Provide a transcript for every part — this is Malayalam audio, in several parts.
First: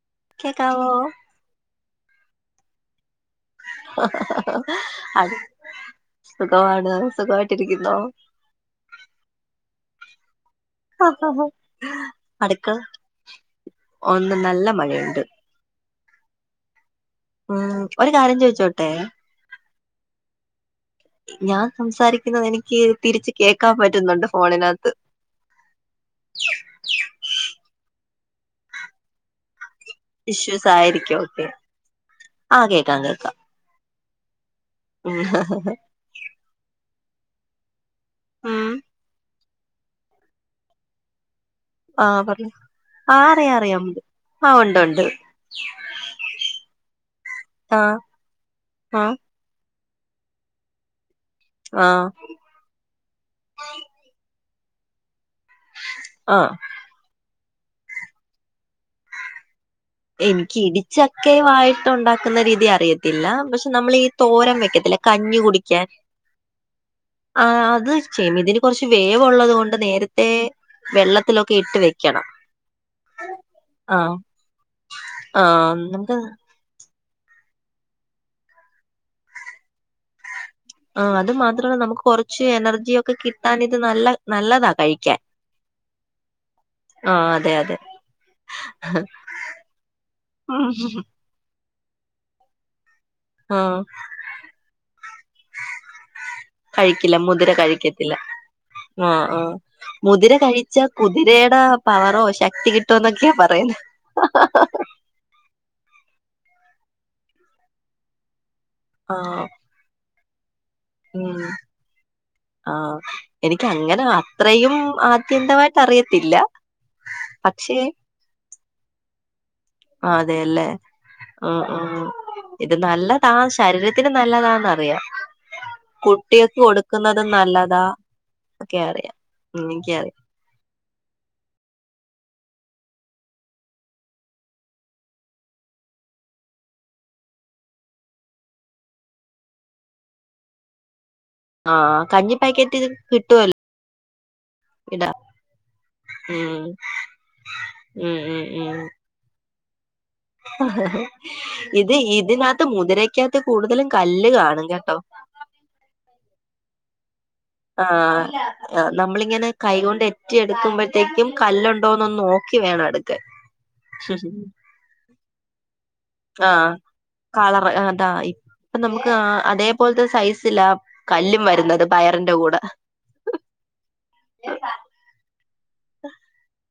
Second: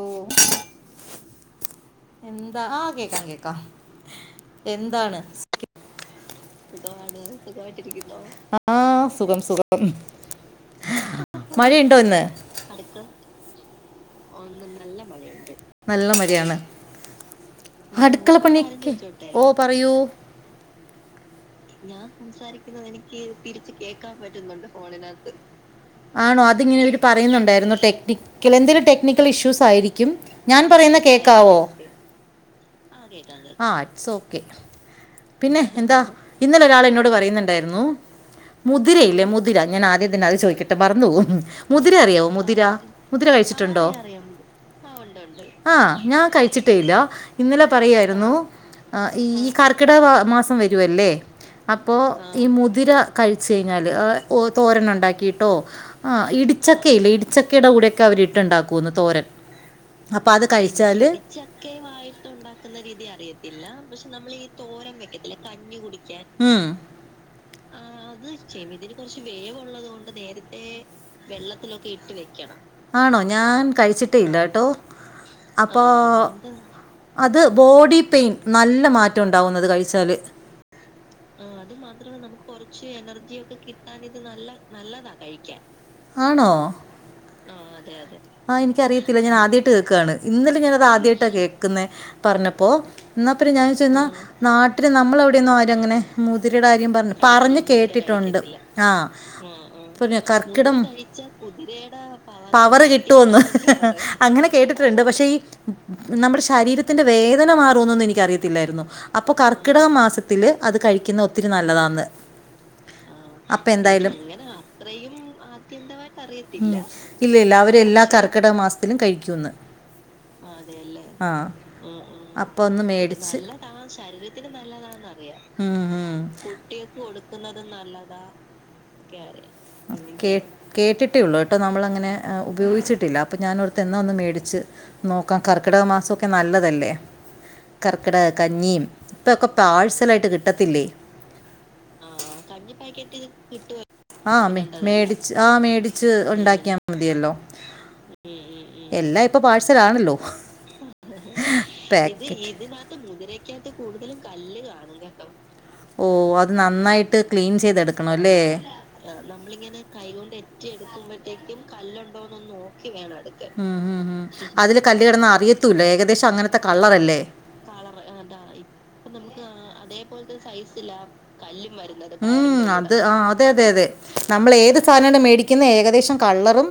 ഉം കെക്കാവോ എന്താ ആ, കേക്കാം കേക്കാം എന്താണ്. അത് സുഖമാണ് സുഖമായിട്ടിരിക്കുന്നോ. ആ സുഖം സുഖം. മഴയുണ്ടോ ഇന്ന് അട്ക്കള ഒന്ന് നല്ല മഴയുണ്ട്. നല്ല മഴയാണ്. ഉം ഒരു അടുക്കള കാര്യം ചോദിച്ചോട്ടെ പണിക്കെ ഓ പറയൂ. ഞാൻ സംസാരിക്കുന്നത് എനിക്ക് തിരിച്ച് കേക്കാൻ പറ്റുന്നുണ്ട് ഫോണിനകത്ത്. അത്. ആണോ അതിങ്ങനെവര് പറയുന്നുണ്ടായിരുന്നു ടെക്നിക്കൽ. എന്തെലും ടെക്നിക്കൽ ഇഷ്യൂസ് ആയിരിക്കും. ക്കും ഞാൻ പറയുന്ന കേക്കാവോ ആഹ് കേക്കാ ആഹ്, ഇറ്റ്സ് ഓക്കെ ഉം പിന്നെ എന്താ. ഇന്നലെ ഒരാളെന്നോട് പറയുന്നുണ്ടായിരുന്നു. ഉം മുതിരയില്ലേ, മുതിര ഞാനാദ്യംതന്നെ അത് ചോയ് ട്ട മറന്നു പോവും മുതിര ആ അറിയോ പറഞ്ഞോ മുതിര ആ മുതിര അറിയാം കഴിച്ചിട്ടുണ്ടോ? അറിയാം ആ ഉണ്ട് ഉണ്ട് ആഹ് ഞാൻ കഴിച്ചിട്ടേല്ല ഇന്നലെ ആ പറയുമായിരുന്നു ആ ഈ ഈ കർക്കിടക മാസം വരുവല്ലേ ആ അപ്പോൾ ഈ മുതിര കഴിച്ച കഴിഞ്ഞാല് തോരന ഉണ്ടാക്കിട്ടോ ആഹ് ആ ഇടിച്ച ല്ല ഇടിച്ചക്കയുടെ കൂടെക്കെ അവരിട്ട്ണ്ടാക്കന്ന് തോരൻ അപ്പൊ അത് കഴിച്ചാല് പായസം ഉണ്ടാക്കുന്ന രീതി അറിയത്തില്ല പക്ഷെ നമ്മളീ തോരം വെക്കത്തില്ല കഞ്ഞി കുടിക്കാൻ ആഹ് അത് ചെലതിന് ഇതിന് കുറച്ച് വേവുള്ളത് കൊണ്ട് നേരത്തെ വെള്ളത്തിലൊക്കെ ഇട്ട് വെക്കണം ആണോ ഞാൻ കഴിച്ചിട്ടേ ഇല്ല കേട്ടോ ആഹ് അപ്പോൾ നമക്ക് ആണോ? അത് ബോഡി പെയിൻ നല്ല മാറ്റം ഉണ്ടാവുന്നത് കഴിച്ചാല് ആഹ് അത് മാത്രല്ല നമുക്ക് കൊറച്ച് എനർജിയൊക്കെ കിട്ടാൻ ഇത് നല്ല നല്ലതാ കഴിക്കാൻ ആണോ ആഹ് അതെ അതെ ആഹ് എനിക്ക അറിയത്തില്ല ഞാൻ ആദ്യമായിട്ട് കേൾക്കുകയാണ് ഇന്നലെ ഞാന് അത് ആദ്യമായിട്ട് കേ ന്ന പറഞ്ഞപ്പോ എന്നാ പിന്നെ ആ ഞാൻ വെച്ചാ എന്നാ നാട്ടിൽ നമ്മൾെവിടെയന്നും ആരും അങ്ങനെ മുതിരയുടെ കാര്യം പറഞ്ഞ് കഴിക്കില്ല മുതിര പറഞ്ഞ് കഴിക്കത്തില്ല കേട്ടിട്ടുണ്ട് ആഹ് ആ ആ മുതിര കർക്കിടം മുതിര കഴിച്ച കുതിരയുടെ കുതിരെടെ പവറോ ശക്തി പവറ് കിട്ടുമെന്നൊക്കെയാ കിട്ടുമന്ന് പറയുന്നെ അങ്ങനെ കേട്ടിട്ട് ണ്ട് പക്ഷെ നമ്മുടെ ശരീരത്തിന്റെ വേദന മാറൂന്നന്ന് എനിക്ക അറിയത്തില്ലായിരുന്നു ആ അപ്പൊ ക കർക്കിടക മാസത്തില് അത് കഴിക്കുന്ന ഒത്തിരി നല്ലതാണ് ആഹ് എനിക്ക് അങ്ങനെ അത്രയും ആദ്യന്തമായിട്ട് അറിയത്തില്ല ഉം ഇല്ല ഇല്ല പക്ഷേ അവര് എല്ലാ കർക്കിടക മാസത്തിലും കഴിക്കന്ന് അതെല്ലേ ആഹ് അപ്പൊ ഇത് ഒന്നും നല്ലതാ മേടിച്ച് ശരീരത്തിന് നല്ലതാന്നറിയാം ഉം ഉം കുട്ടികൾക്ക് കുട്ടിക്കൾക്ക് കൊടുക്കുന്നതും കൊടുക്കുന്നത് നല്ലതാ ഒക്കെ അറിയാം എന്ന് അറിയ ഉം എനിക്കറിയാം ഒക്ക കേട്ടിട്ടേ ഉള്ളൂ കേട്ടോ നമ്മളങ്ങനെ ഉപയോഗിച്ചിട്ടില്ല അപ്പൊ ഞാൻ ഓർത്ത് എന്ന ഒന്ന് മേടിച്ച് നോക്കാം കർക്കിടക മാസമൊക്കെ നല്ലതല്ലേ കർക്കിടക കഞ്ഞിയും ഇപ്പൊക്കെ പാഴ്സലയിട്ട് കിട്ടത്തില്ലേ ആഹ് കഞ്ഞി പാക്കറ്റ് ഇത് കിട്ടുവല്ലോ ആഹ് ഇടാ മേടിച്ച് ആഹ് മേടിച്ച് ഉം ഉണ്ടാക്കിയാൽ മതിയല്ലോ ഉം ഉം ഉം എല്ലാ ഇപ്പോൾ പാഴ്സൽ ആണല്ലോ ഇത് ഇതിനകത്ത് മുതിരക്കകത്ത് കൂടുതലും കല്ല് കാണും കേട്ടോ ഓ അത് നന്നായിട്ട് ക്ലീൻ ആഹ് ചെയ്തെടുക്കണല്ലേ നമ്മളിങ്ങനെ കൈകൊണ്ട് എറ്റി എടുക്കുമ്പോഴത്തേക്കും കല്ലുണ്ടോന്നൊന്ന് നോക്കി വേണം എടുക്കാൻ ഉം ഉം ഉം അതില് കല്ല് കിടന്ന് അറിയത്തൂല്ല ഏകദേശ അങ്ങനത്തെ ആഹ് കളരല്ലേ കളർ അതാ ഇപ്പൊ നമുക്ക് ഉം ആ അതേപോലത്തെ സൈസിലാ കല്ലും വരുന്നത് പയറിന്റെ കൂടെ അത് ആഹ് അതെ അതെ അതെ നമ്മൾ ഏത് സാധനമാണ് മേടിക്കുന്നത് ഏകദേശം കളറും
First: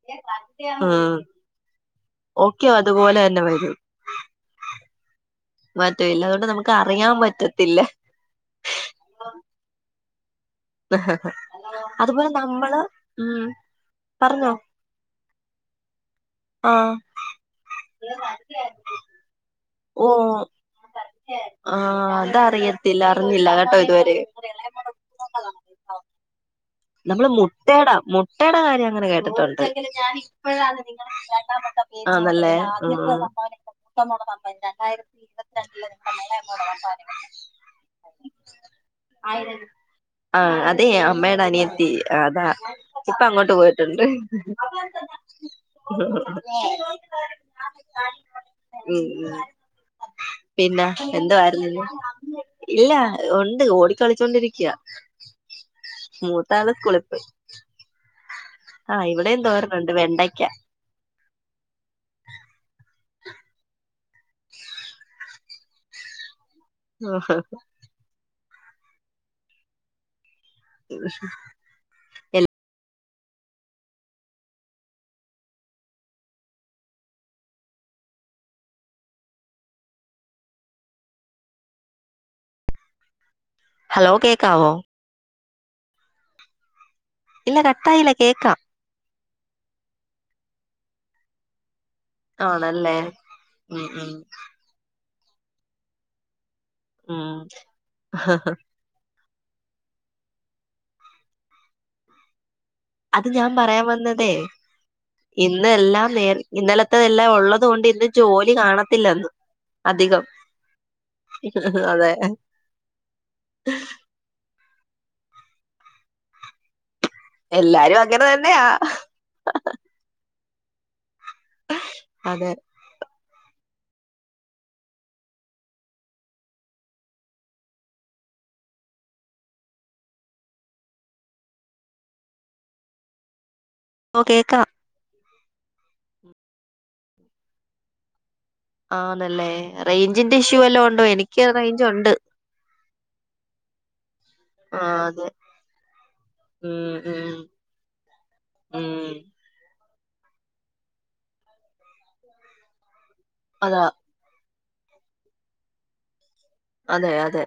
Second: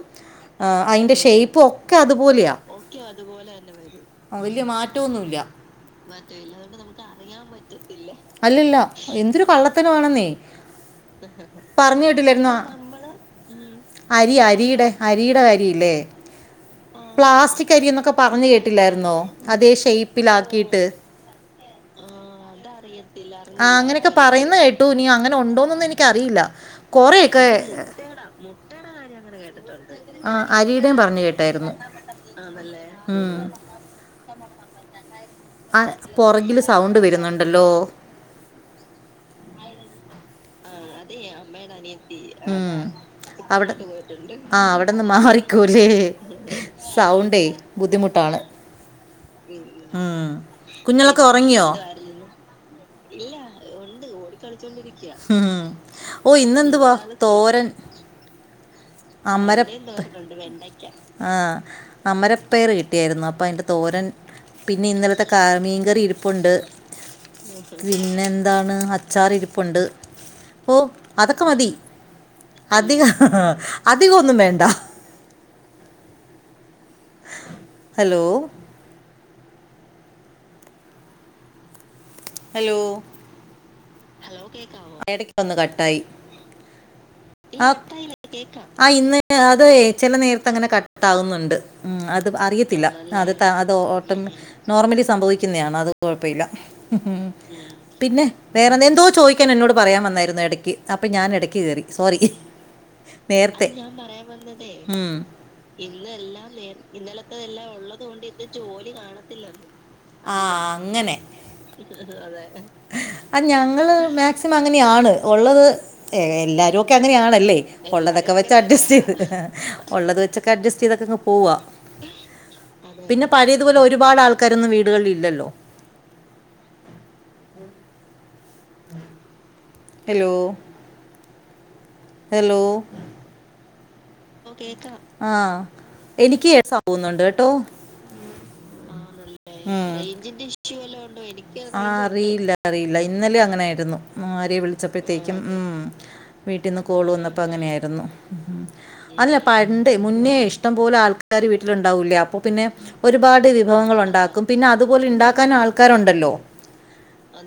ഉം അയിന്റെ ഷേപ്പും ഒ ഓക്കെ അതുപോലെ തന്നെ വരും ആഹ് വല്യ മാറ്റം ഒന്നുല്ല മറ്റൂല്ല അതുകൊണ്ട് നമുക്ക് അറിയാൻ പറ്റത്തില്ല അല്ലല്ല എന്തൊരു കള്ളത്തരം ആണെന്നെ പറഞ്ഞ അതുപോലെ കേിട്ടില്ലായിന്ന നമ്മള് ഉം അരി പറഞ്ഞോ അരിയുടെ അരിയുടെ അരിയില്ലേ ആഹ് പ്ലാസ്റ്റിക് അരി എന്നൊക്കെ പറഞ്ഞ കേട്ടില്ലായിരുന്നോ അതെ ഓ ഷേപ്പില ആക്കിയിട്ട് ആഹ് അതറിയത്തില്ല അറിഞ്ഞില്ല ആ കേട്ടോ അങ്ങനെയൊക്കെ ഇതുവരെ പറയുന്ന കേട്ട് ട്ടോന അങ്ങനെ ഉണ്ടോന്നൊന്ന എനിക്കറിയില്ല നമ്മള് മുട്ടയുടെ മുട്ടയുടെ കാര്യം അങ്ങനെ കേട്ടിട്ടുണ്ട് ആ അരിയുടെയും പറഞ്ഞു കേട്ടായിരുന്നു ആ നല്ലേ ഉം ആ പുറകില് സൗണ്ട് വരുന്നുണ്ടല്ലോ ആഹ അതെ അമ്മടെ അനി ഉ അവിടെ പോയിട്ടുണ്ട് ആ അവിടെന്ന് മാറിക്കല്ലേ സൗണ്ടേ ബുദ്ധിമുട്ടാണ് ഉ ഉ ഉം പിന്നെ കുഞ്ഞളൊക്കെ എന്ത ഉറങ്ങിയോ ആരായിരുന്നു ഇല്ല ഉണ്ട് ഓടിക്കളിച്ചോണ്ടിരിക്കാ ഉം ഓ ഇന്നെന്തുവാ സ്കൂളിൽ പോയി തോരൻ ആഹ ഇവിടെം തോരണുണ്ട് വെണ്ടയ്ക്ക ആഹ അമരപയർ കിട്ടിയായിരുന്നു അപ്പൊ അതിന്റെ തോരൻ പിന്നെ ഇന്നലത്തെ കാ മീൻകറി ഇരിപ്പുണ്ട് ആഹാ പിന്നെ എന്താണ് അച്ചാറി ഇരിപ്പുണ്ട് ഓ അതൊക്കെ മതി അധികം അധികം ഒന്നും വേണ്ട ഹലോ ഹലോ കേക്കാവോ എടക്ക് ഒന്ന് കട്ടായി ഇല്ല ആ കട്ടായില്ല കേക്കാം ആ ഇന്ന് അത ചില നേരത്തെ അങ്ങനെ കട്ടാവുന്നുണ്ട് അത് അറിയത്തില്ല ആണല്ലേ അത് ത അത്‌ ഉം ഉം ഓട്ടോ നോർമലി സംഭവിക്കുന്നതാണ് അത് കുഴപ്പമില്ല ഉം പിന്നെ വേറെന്താ എന്തോ ചോദ ക്കാൻ എന്നോട് പറയാൻ വന്നായിരുന്നു ഇടയ്ക്ക് അപ്പൾ ഞാൻടക്ക് കയറി സോറി നേരത്തെ ഞാൻ പറയാൻ വന്നതേ ഇന്ന് എല്ലാം ഇന്നെല്ലാം നേ ഇന്നലത്തെതെല്ലാം ഉള്ളത് ഇന്നലത്തെെല്ലാം കൊണ്ട് ഇന്ന് ഉള്ളത ജോലി കാണത്തില്ലെന്ന് കാണത്തില്ല അധികം ആ അങ്ങനെ അതെ ആ അത്‌ ഞങ്ങള് മാക്സിം അങ്ങനെയാണ് ഉള്ളത് എല്ലരും കഒക്കെ അങ്ങനെയണല്ലേ എല്ലാരും അങ്ങനെ ഉള്ളതൊക്കെ വെച്ച് തന്നെയാ അഡ്സ്റ്റ് ചെയ്ത് ഉള്ളത് വെച്ചൊക്കെ അഡ്ജസ്റ്റ് ചെയ്തെ പോവാ അതെ പിന്നെ പഴയതുപോലെ ഒരുപാട് ആൾക്കാരൊന്നും വീടുകളിൽ ഇല്ലല്ലോ ഉം ഉ ഹലോ ഹലോ ഓ കേക്കാം ആഹ എനിക്ക് സവുന്നുണ്ട് കേട്ടോ ആന്നല്ലേ റേഞ്ചിന്റെ ഇഷ്യൂ എല്ലാം ഉണ്ടോ എനിക്ക് ആ റേഞ്ച് ഉണ്ട് അറിയില്ല അറിയില്ല ഇന്നലും അങ്ങനൊയിരുന്നു ആര് ആഹ് അതെ വിളിച്ചപ്പോഴത്തേക്കും ഉ വീട്ടിൽന്ന് ഉം കോള് ഉം വന്നപ്പോ അങ്ങനെയായിരുന്നു ഉം അല്ല പണ്ട് മുന്നേ ഇഷ്ടം പോലെ ആൾക്കാര് വീട്ടിലുണ്ടാവൂലെ അപ്പൊ പിന്നെ ഒരുപാട് അതാ വിഭവങ്ങൾ ഉണ്ടാക്കും പിന്നെ അതുപോലെ ഉണ്ടാക്കാൻ ആൾക്കാരുണ്ടല്ലോ അതെ അതെ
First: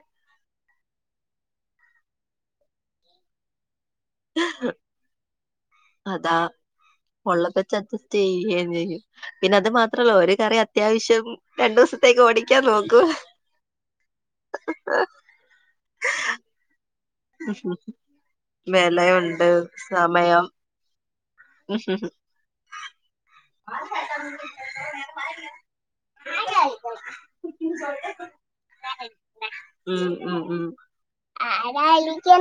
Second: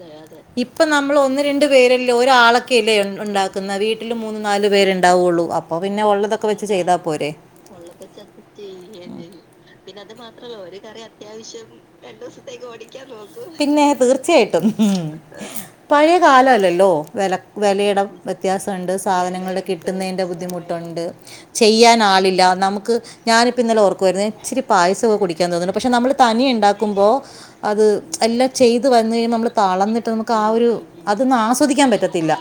ഇപ്പൊ നമ്മൾ ഒന്ന് രണ്ടു പേരെല്ല ഒരാളൊക്കല്ലേ ഉണ്ടാക്കുന്ന വീട്ട വീട്ട മൂന്ന് നാല് പേര് ഉണ്ടാവയുള്ളൂ അതാ ഉള്ളപ്പച്ച് അഡ്ജസ്റ്റ് ചെയ്യുകന്ന് ചെയ്യും പിന്നെ അത് മാത്രല്ല ഒ കറി അത്യാവശ്യം രണ്ടു ദിവസ ഓ പിന്നെ തീർച്ചയായിട്ടും ഉ പഴയ കാലല്ലല്ലോ വില വിലയുടെ വ്യത്യാസമുണ്ട് വിലയുണ്ട് സാധനങ്ങളൾ കിട്ടുന്നതിൻ്റെ സമയം ബുദ്ധിമുട്ട് ട്ടുണ്ട് ചെയ്യാൻ ആളില്ല നമുക്ക് ഞാനിപ്പോഇന്നലെ ഓർക്കായിരുന്നുഇച്ചിരി പായസക്കെ കുടിക്കാൻ തോന്നുന്നു പക്ഷെ നമ്മൾ തനി ഉണ്ടാക്കുമ്പോ അത് എല്ലാം ചെയ്ത് വന്ന കഴഞ്ഞൽ നമ്മള് തളർന്നിട്ട് ഉം നമുക്ക് ഉം ആ ഉം ഒരു അതൊന്നും ആസ്വദിക്കാൻ പറ്റത്തില്ല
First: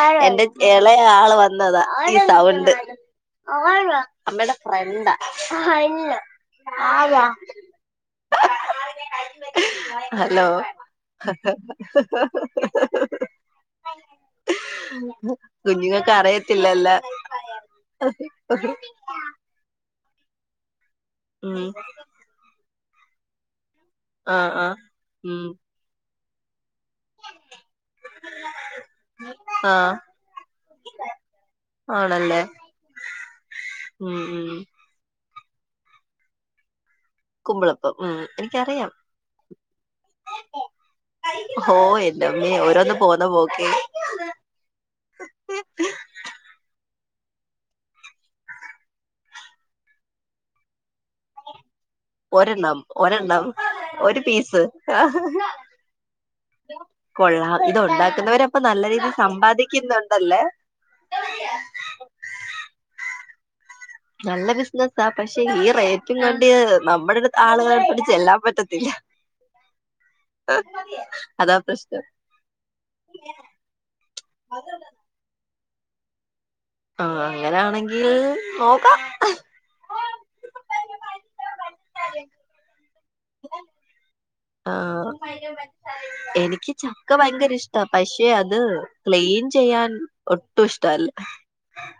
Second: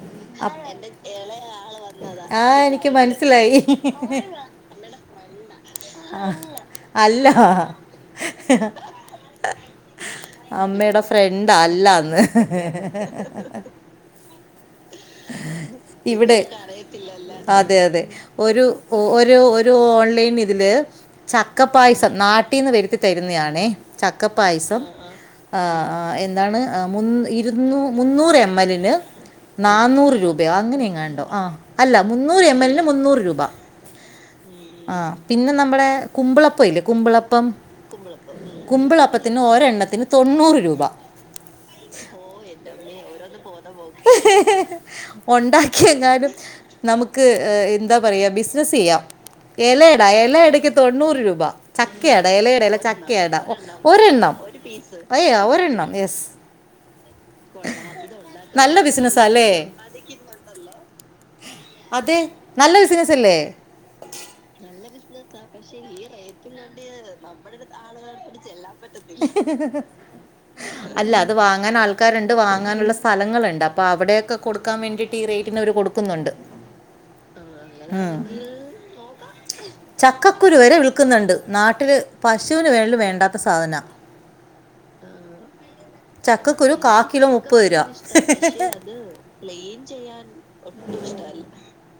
ആ എന്റെ ഇളയ ആള് വന്നതാ ഈ ആ സൗണ്ട് എനിക്ക് മനസ്സിലായി അമ്മ എന്താഞ്ഞ അല്ലോ ഹഹ ഹലോ അമ്മയുടെ ഫ്രണ്ട അല്ലന്ന് കുഞ്ഞുങ്ങൾക്ക ഇവിടെ അറിയത്തില്ലല്ലാ അതെ അതെ ഒരു ഒരു ഒരു ഓൺലൈൻ ഇതില് ഉം ചക്കപായസം നാട്ടീന്ന് വരുത്തി തരുന്നതാണേ ആഹ് ആഹ് ചക്കപ്പായസം ഉം ആ എന്താണ് മുൻ ഇരുന്നൂ മുന്നൂറ് എം എൽല്ലിന് ആഹ് നന്നൂറ് രൂപയോ അങ്ങനെയങ്ങാണ്ടോ ആ അല്ല ആണല്ലേ മുന്നൂറ് എം എല്ലിന് മുന്നൂറ് രൂപ ഉം ഉം ആ പിന്നെ നമ്മുടെ കുമ്പളപ്പ ഇല്ലേ കുമ്പളപ്പം കുമ്പളപ്പം ഉം അപ്പം എനിക്കറിയാം കുമ്പിള അപ്പത്തിന് ഒരെണ്ണത്തിന് തൊണ്ണൂറ് രൂപ ഓ എന്റമ്മേ ഓരോന്ന് പോന്ന പോക്കെ ഉണ്ടാക്കിയെങ്ങാനും നമുക്ക് എന്താ പറയാ ബിസിനസ്സ് യ്യാം ഇലട ഇലടയ്ക്ക് തൊണ്ണൂറ് രൂപ ചക്കടാ ഇലടല്ല ഒരെണ്ണം ചക്കടാ ഒരെണ്ണം ഒരു ഒരെണ്ണം പീസ് അയ്യ ഒരെണ്ണം കൊള്ളാം ഇത് ഉണ്ടാക്കുന്നവര അപ്പൊ നല്ല രീതിയിൽ ബിസിനസ്സാ അല്ലേ സമ്പാദിക്കുന്നുണ്ടല്ലേ അതെ നല്ല ബിസിനസല്ലേ നല്ല ബിസിനസ്സ പക്ഷെ ഈ റേറ്റി കൊണ്ട് നമ്മുടെ അടു ആളുകളെ അടുത്ത് ചെല്ലാൻ പറ്റത്തില്ല അല്ല അത് അതാ വാങ്ങാൻ പ്രശ്നം ആൾക്കാരുണ്ട് വാങ്ങാനുള്ള സ്ഥലങ്ങളുണ്ട് അപ്പൊ അവിടെക്കെ കൊടുക്കാൻ വേണ്ടി ഈറേറ്റിന് അവര് കൊടുക്കുന്നുണ്ട് ആ അങ്ങനാണെങ്കിൽ നോക്കാം ചക്കക്കുരുവരെ വില്ക്കുന്നുണ്ട് നാട്ടില് പശുവിന് വരെ വേണ്ടാത്ത സാധന ആഹ ആ എനിക്ക് ചക്ക ഭയങ്കര ഇഷ്ടാ പക്ഷെ അത് ക്‌ളീൻ ചെയ്യാൻ ഒട്ടും ഇഷ്ടല്ല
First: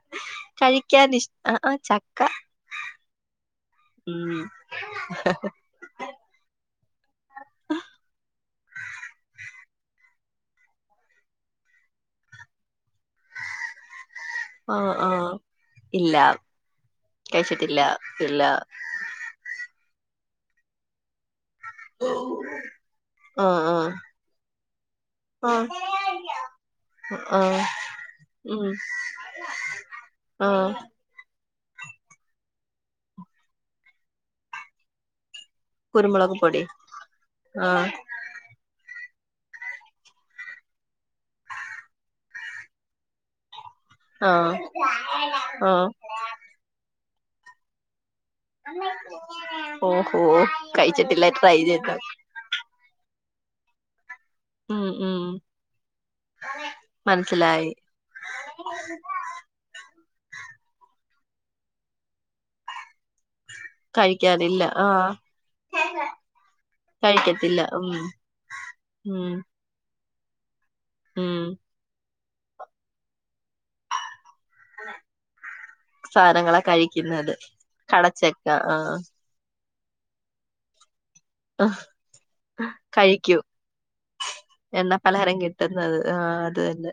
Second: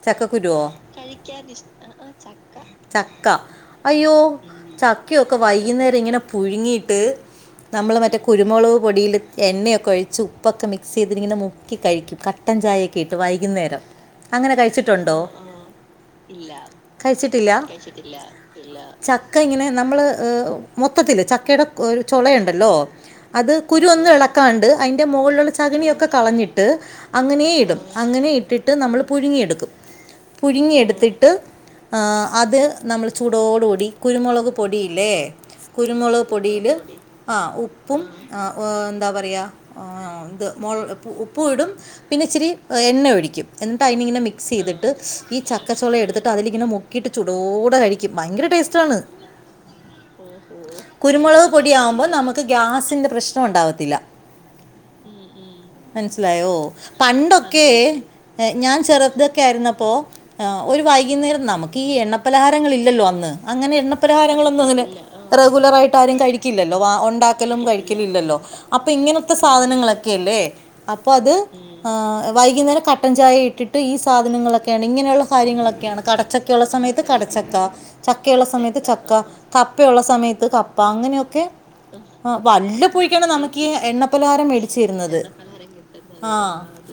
ചക്കക്കുരുവോ കഴിക്കൻ ഇഷ്ട ആ ചക്ക ചക്ക അയ്യോ ഉം ചക്കയൊക്കെ വൈകുന്നേരം ഇങ്ങനെ പുഴുങ്ങി ട്ട്നമ്മൾ മറ്റേ കുരുമുളക് പൊടിയില് എണ്ണയൊക്കെ ഒഴി ച ഉപ്പൊക്കെ മിക്സ് ചെയ്തിങ്ങനെ മുക്കി കഴിക്കും കട്ടൻ ചായക്കെ ഇട്ട് വൈകുന്നേരം അങ്ങനെ ആ ആ കഴിച്ചിട്ടുണ്ടോ ഇല്ല കഴിച്ചിട്ടില്ല ചക്ക ഇങ്ങനെ നമ്മള് മൊത്തത്തില് ചക്കയുടെ ചൊളയുണ്ടല്ലോ ആ അത് ആ കുരു ഒന്ന് ഇളക്കാണ്ട് അതിൻ്റെ മുകളിലുള്ള ആ ചകണിയൊക്കെ കളഞ്ഞിട്ട് ആ അങ്ങനെ ഇടും അങ്ങനെ ഉം ഇട്ടിട്ട് നമ്മൾ പുഴുങ്ങിയെടുക്കും ആ പുഴുങ്ങിയെടുത്തിട്ട് അ അത് നമ്മൾ ചൂടോട് കൂടി കുരുമുളക് പൊടിയില്ലേ കുരുമുളക് പൊടില് ആ ഉപ്പും എന്താ പറയ ഇത് മൊ ഉപ്പു ഇടും പിന്നെ ഇച്ചിരി എണ്ണ ഒഴിക്കും എ ടൈമിലിങ്ങനെ ആ മിക്സ് ചെയ്തിട്ട് ഈ ആ ചക്കച്ചോള എടുത്തിട്ട് അതിലിങ്ങനെ മുക്കിയിട്ട് ചൂടോടെ കഴിക്കും ഭയങ്കര ടേസ്റ്റാണ് ഓ ഹോ കുരുമുളക് പൊടിയാകുമ്പോൾ നമുക്ക് ഗ്യാസിൻ്റെ പ്രശ്നമു ണ്ടാവത്തില്ല. ഉം ഉം മനസിലായോ പണ്ടൊക്കെ മനസ്സിലായി ഏ ഞാൻ ചെറുതൊക്കെ ആയിരുന്നപ്പോ ആ് ഒരു വൈകുന്നേരം നമുക്ക് ഈ എണ്ണപലഹാരങ്ങൾ ഇല്ലല്ലോ അന്ന് അങ്ങനെ എണ്ണ കഴിക്കാറില്ല പരിഹാരങ്ങളൊന്നും അന്ന് ആ റെഗുലറായിട്ട് ട്ടാരും കഴിക്കില്ലല്ലോ വ ഉണ്ടാക്കലും കഴിക്കത്തില്ല ഉം കഴിക്കലില്ലല്ലോ അപ്പൊ ഉം ഇങ്ങനത്തെ സാധനങ്ങളൊക്കെല്ലേ അപ്പൊ അത് ഉം വൈകുന്നേരം കട്ടൻ ചായ ഇട്ടിട്ട് ഈ സാധനങ്ങളൊക്കെ ഇങ്ങനെയുള്ള കാര്യങ്ങളൊക്കെയാണ്. സാധനങ്ങളാ കടച്ചക്കയുള്ള സമയത്ത് കഴിക്കുന്നത് കടച്ചക്ക. ചക്കയുള്ള കടച്ചക്ക ആ സമയത്ത് ചക്ക. കപ്പയുള്ള സമയത്ത് കപ്പ. അപ്പ അങ്ങനെയൊക്കെ ആ വല്ലപ്പൊഴക്കാണ് കഴിക്കൂ നമുക്ക് എണ്ണപ്പലഹാരം മേടിച്ചു എണ്ണ തരുന്നത്. പലഹാരം കിട്ടുന്നത് ആഹ് അത് തന്നെ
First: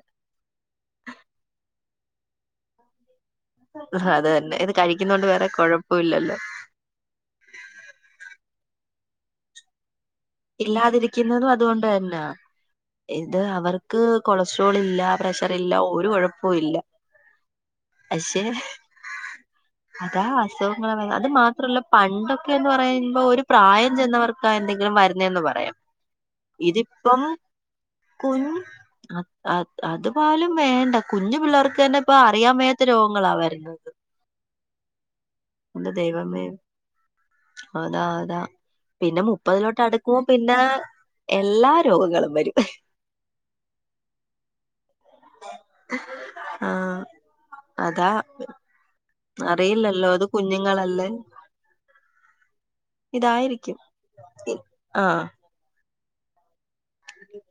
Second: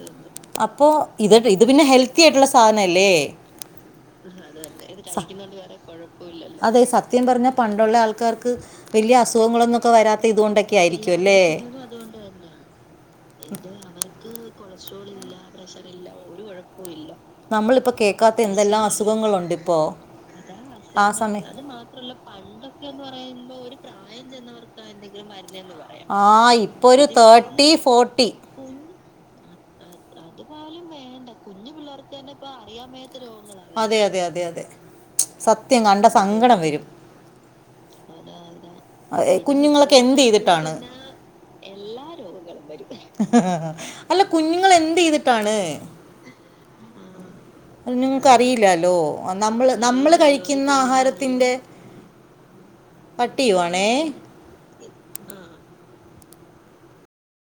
അപ്പൊ ഇത് ഇത് പിന്നെ ഹെൽത്തി ആയിട്ടുള്ള സാധനല്ലേ അതന്നെ ഇത് കഴിക്കുന്ന കൊണ്ട് വേറെ കൊഴപ്പവും ഇല്ലല്ലോ അതെ സത്യം പറഞ്ഞാ പണ്ടൊള്ള ആൾക്കാർക്ക് വലിയ അസുഖങ്ങളൊന്നും ഒക്കെ വരാത്ത ഇതുകൊണ്ടൊക്കെ ആയിരിക്കും ല്ലേ? ഇല്ലാതിരിക്കുന്നതും [unintelligible] ഇത് അവർക്ക് കൊളസ്ട്രോളില്ല, പ്രഷറില്ല ഒരു കൊഴപ്പോം ഇല്ല. നമ്മളിപ്പോൾ കേൾക്കാത്ത പക്ഷെ എന്തെല്ലാം അസുഖങ്ങളുണ്ട് ഇപ്പോൾ അതാ അസുഖങ്ങള് ആ വരാ അത് സമയം മാത്രല്ല. പണ്ടൊക്കെന്ന് പറയുമ്പോ ഒരു പ്രായം ചെന്നവർക്കാ എന്തെങ്കിലും വരു ആഹ് ഇപ്പ ഒരു തേർട്ടി ഫോർട്ടി. കുഞ്ഞ് അ അ അതു പോലും വേണ്ട. കുഞ്ഞു പിള്ളേർക്ക് തന്നെ ഇപ്പ അറിയാൻ വയ്യാത്ത ത്ത രോഗങ്ങളാവരുന്നത്. അതെ അതെ അതെ അതെ സത്യം എന്റെ കണ്ട ദൈവമേ സങ്കടം വരും അതാ അതാ. പിന്നെ മുപ്പതിലോട്ട് കുഞ്ഞുങ്ങളൊക്കെ അടുക്ക എന്ത് ക്കുമ്പോ പിന്ന ചെയ്തിട്ടാണ് എല്ലാ രോഗങ്ങളും വരും. അല്ല കുഞ്ഞുങ്ങള് എന്ത് ചെയ്തിട്ടാണ്? ആ അതാ കുഞ്ഞുങ്ങക്കറിയില്ലാല്ലോ. നമ്മള് അറിയില്ലല്ലോ നമ്മള് അത് കഴിക്കുന്ന കുഞ്ഞുങ്ങളല്ലേ ആഹാരത്തിന്റെ കട്ട് ചെയ്യുവാണോ? ആഹ് [inaudible]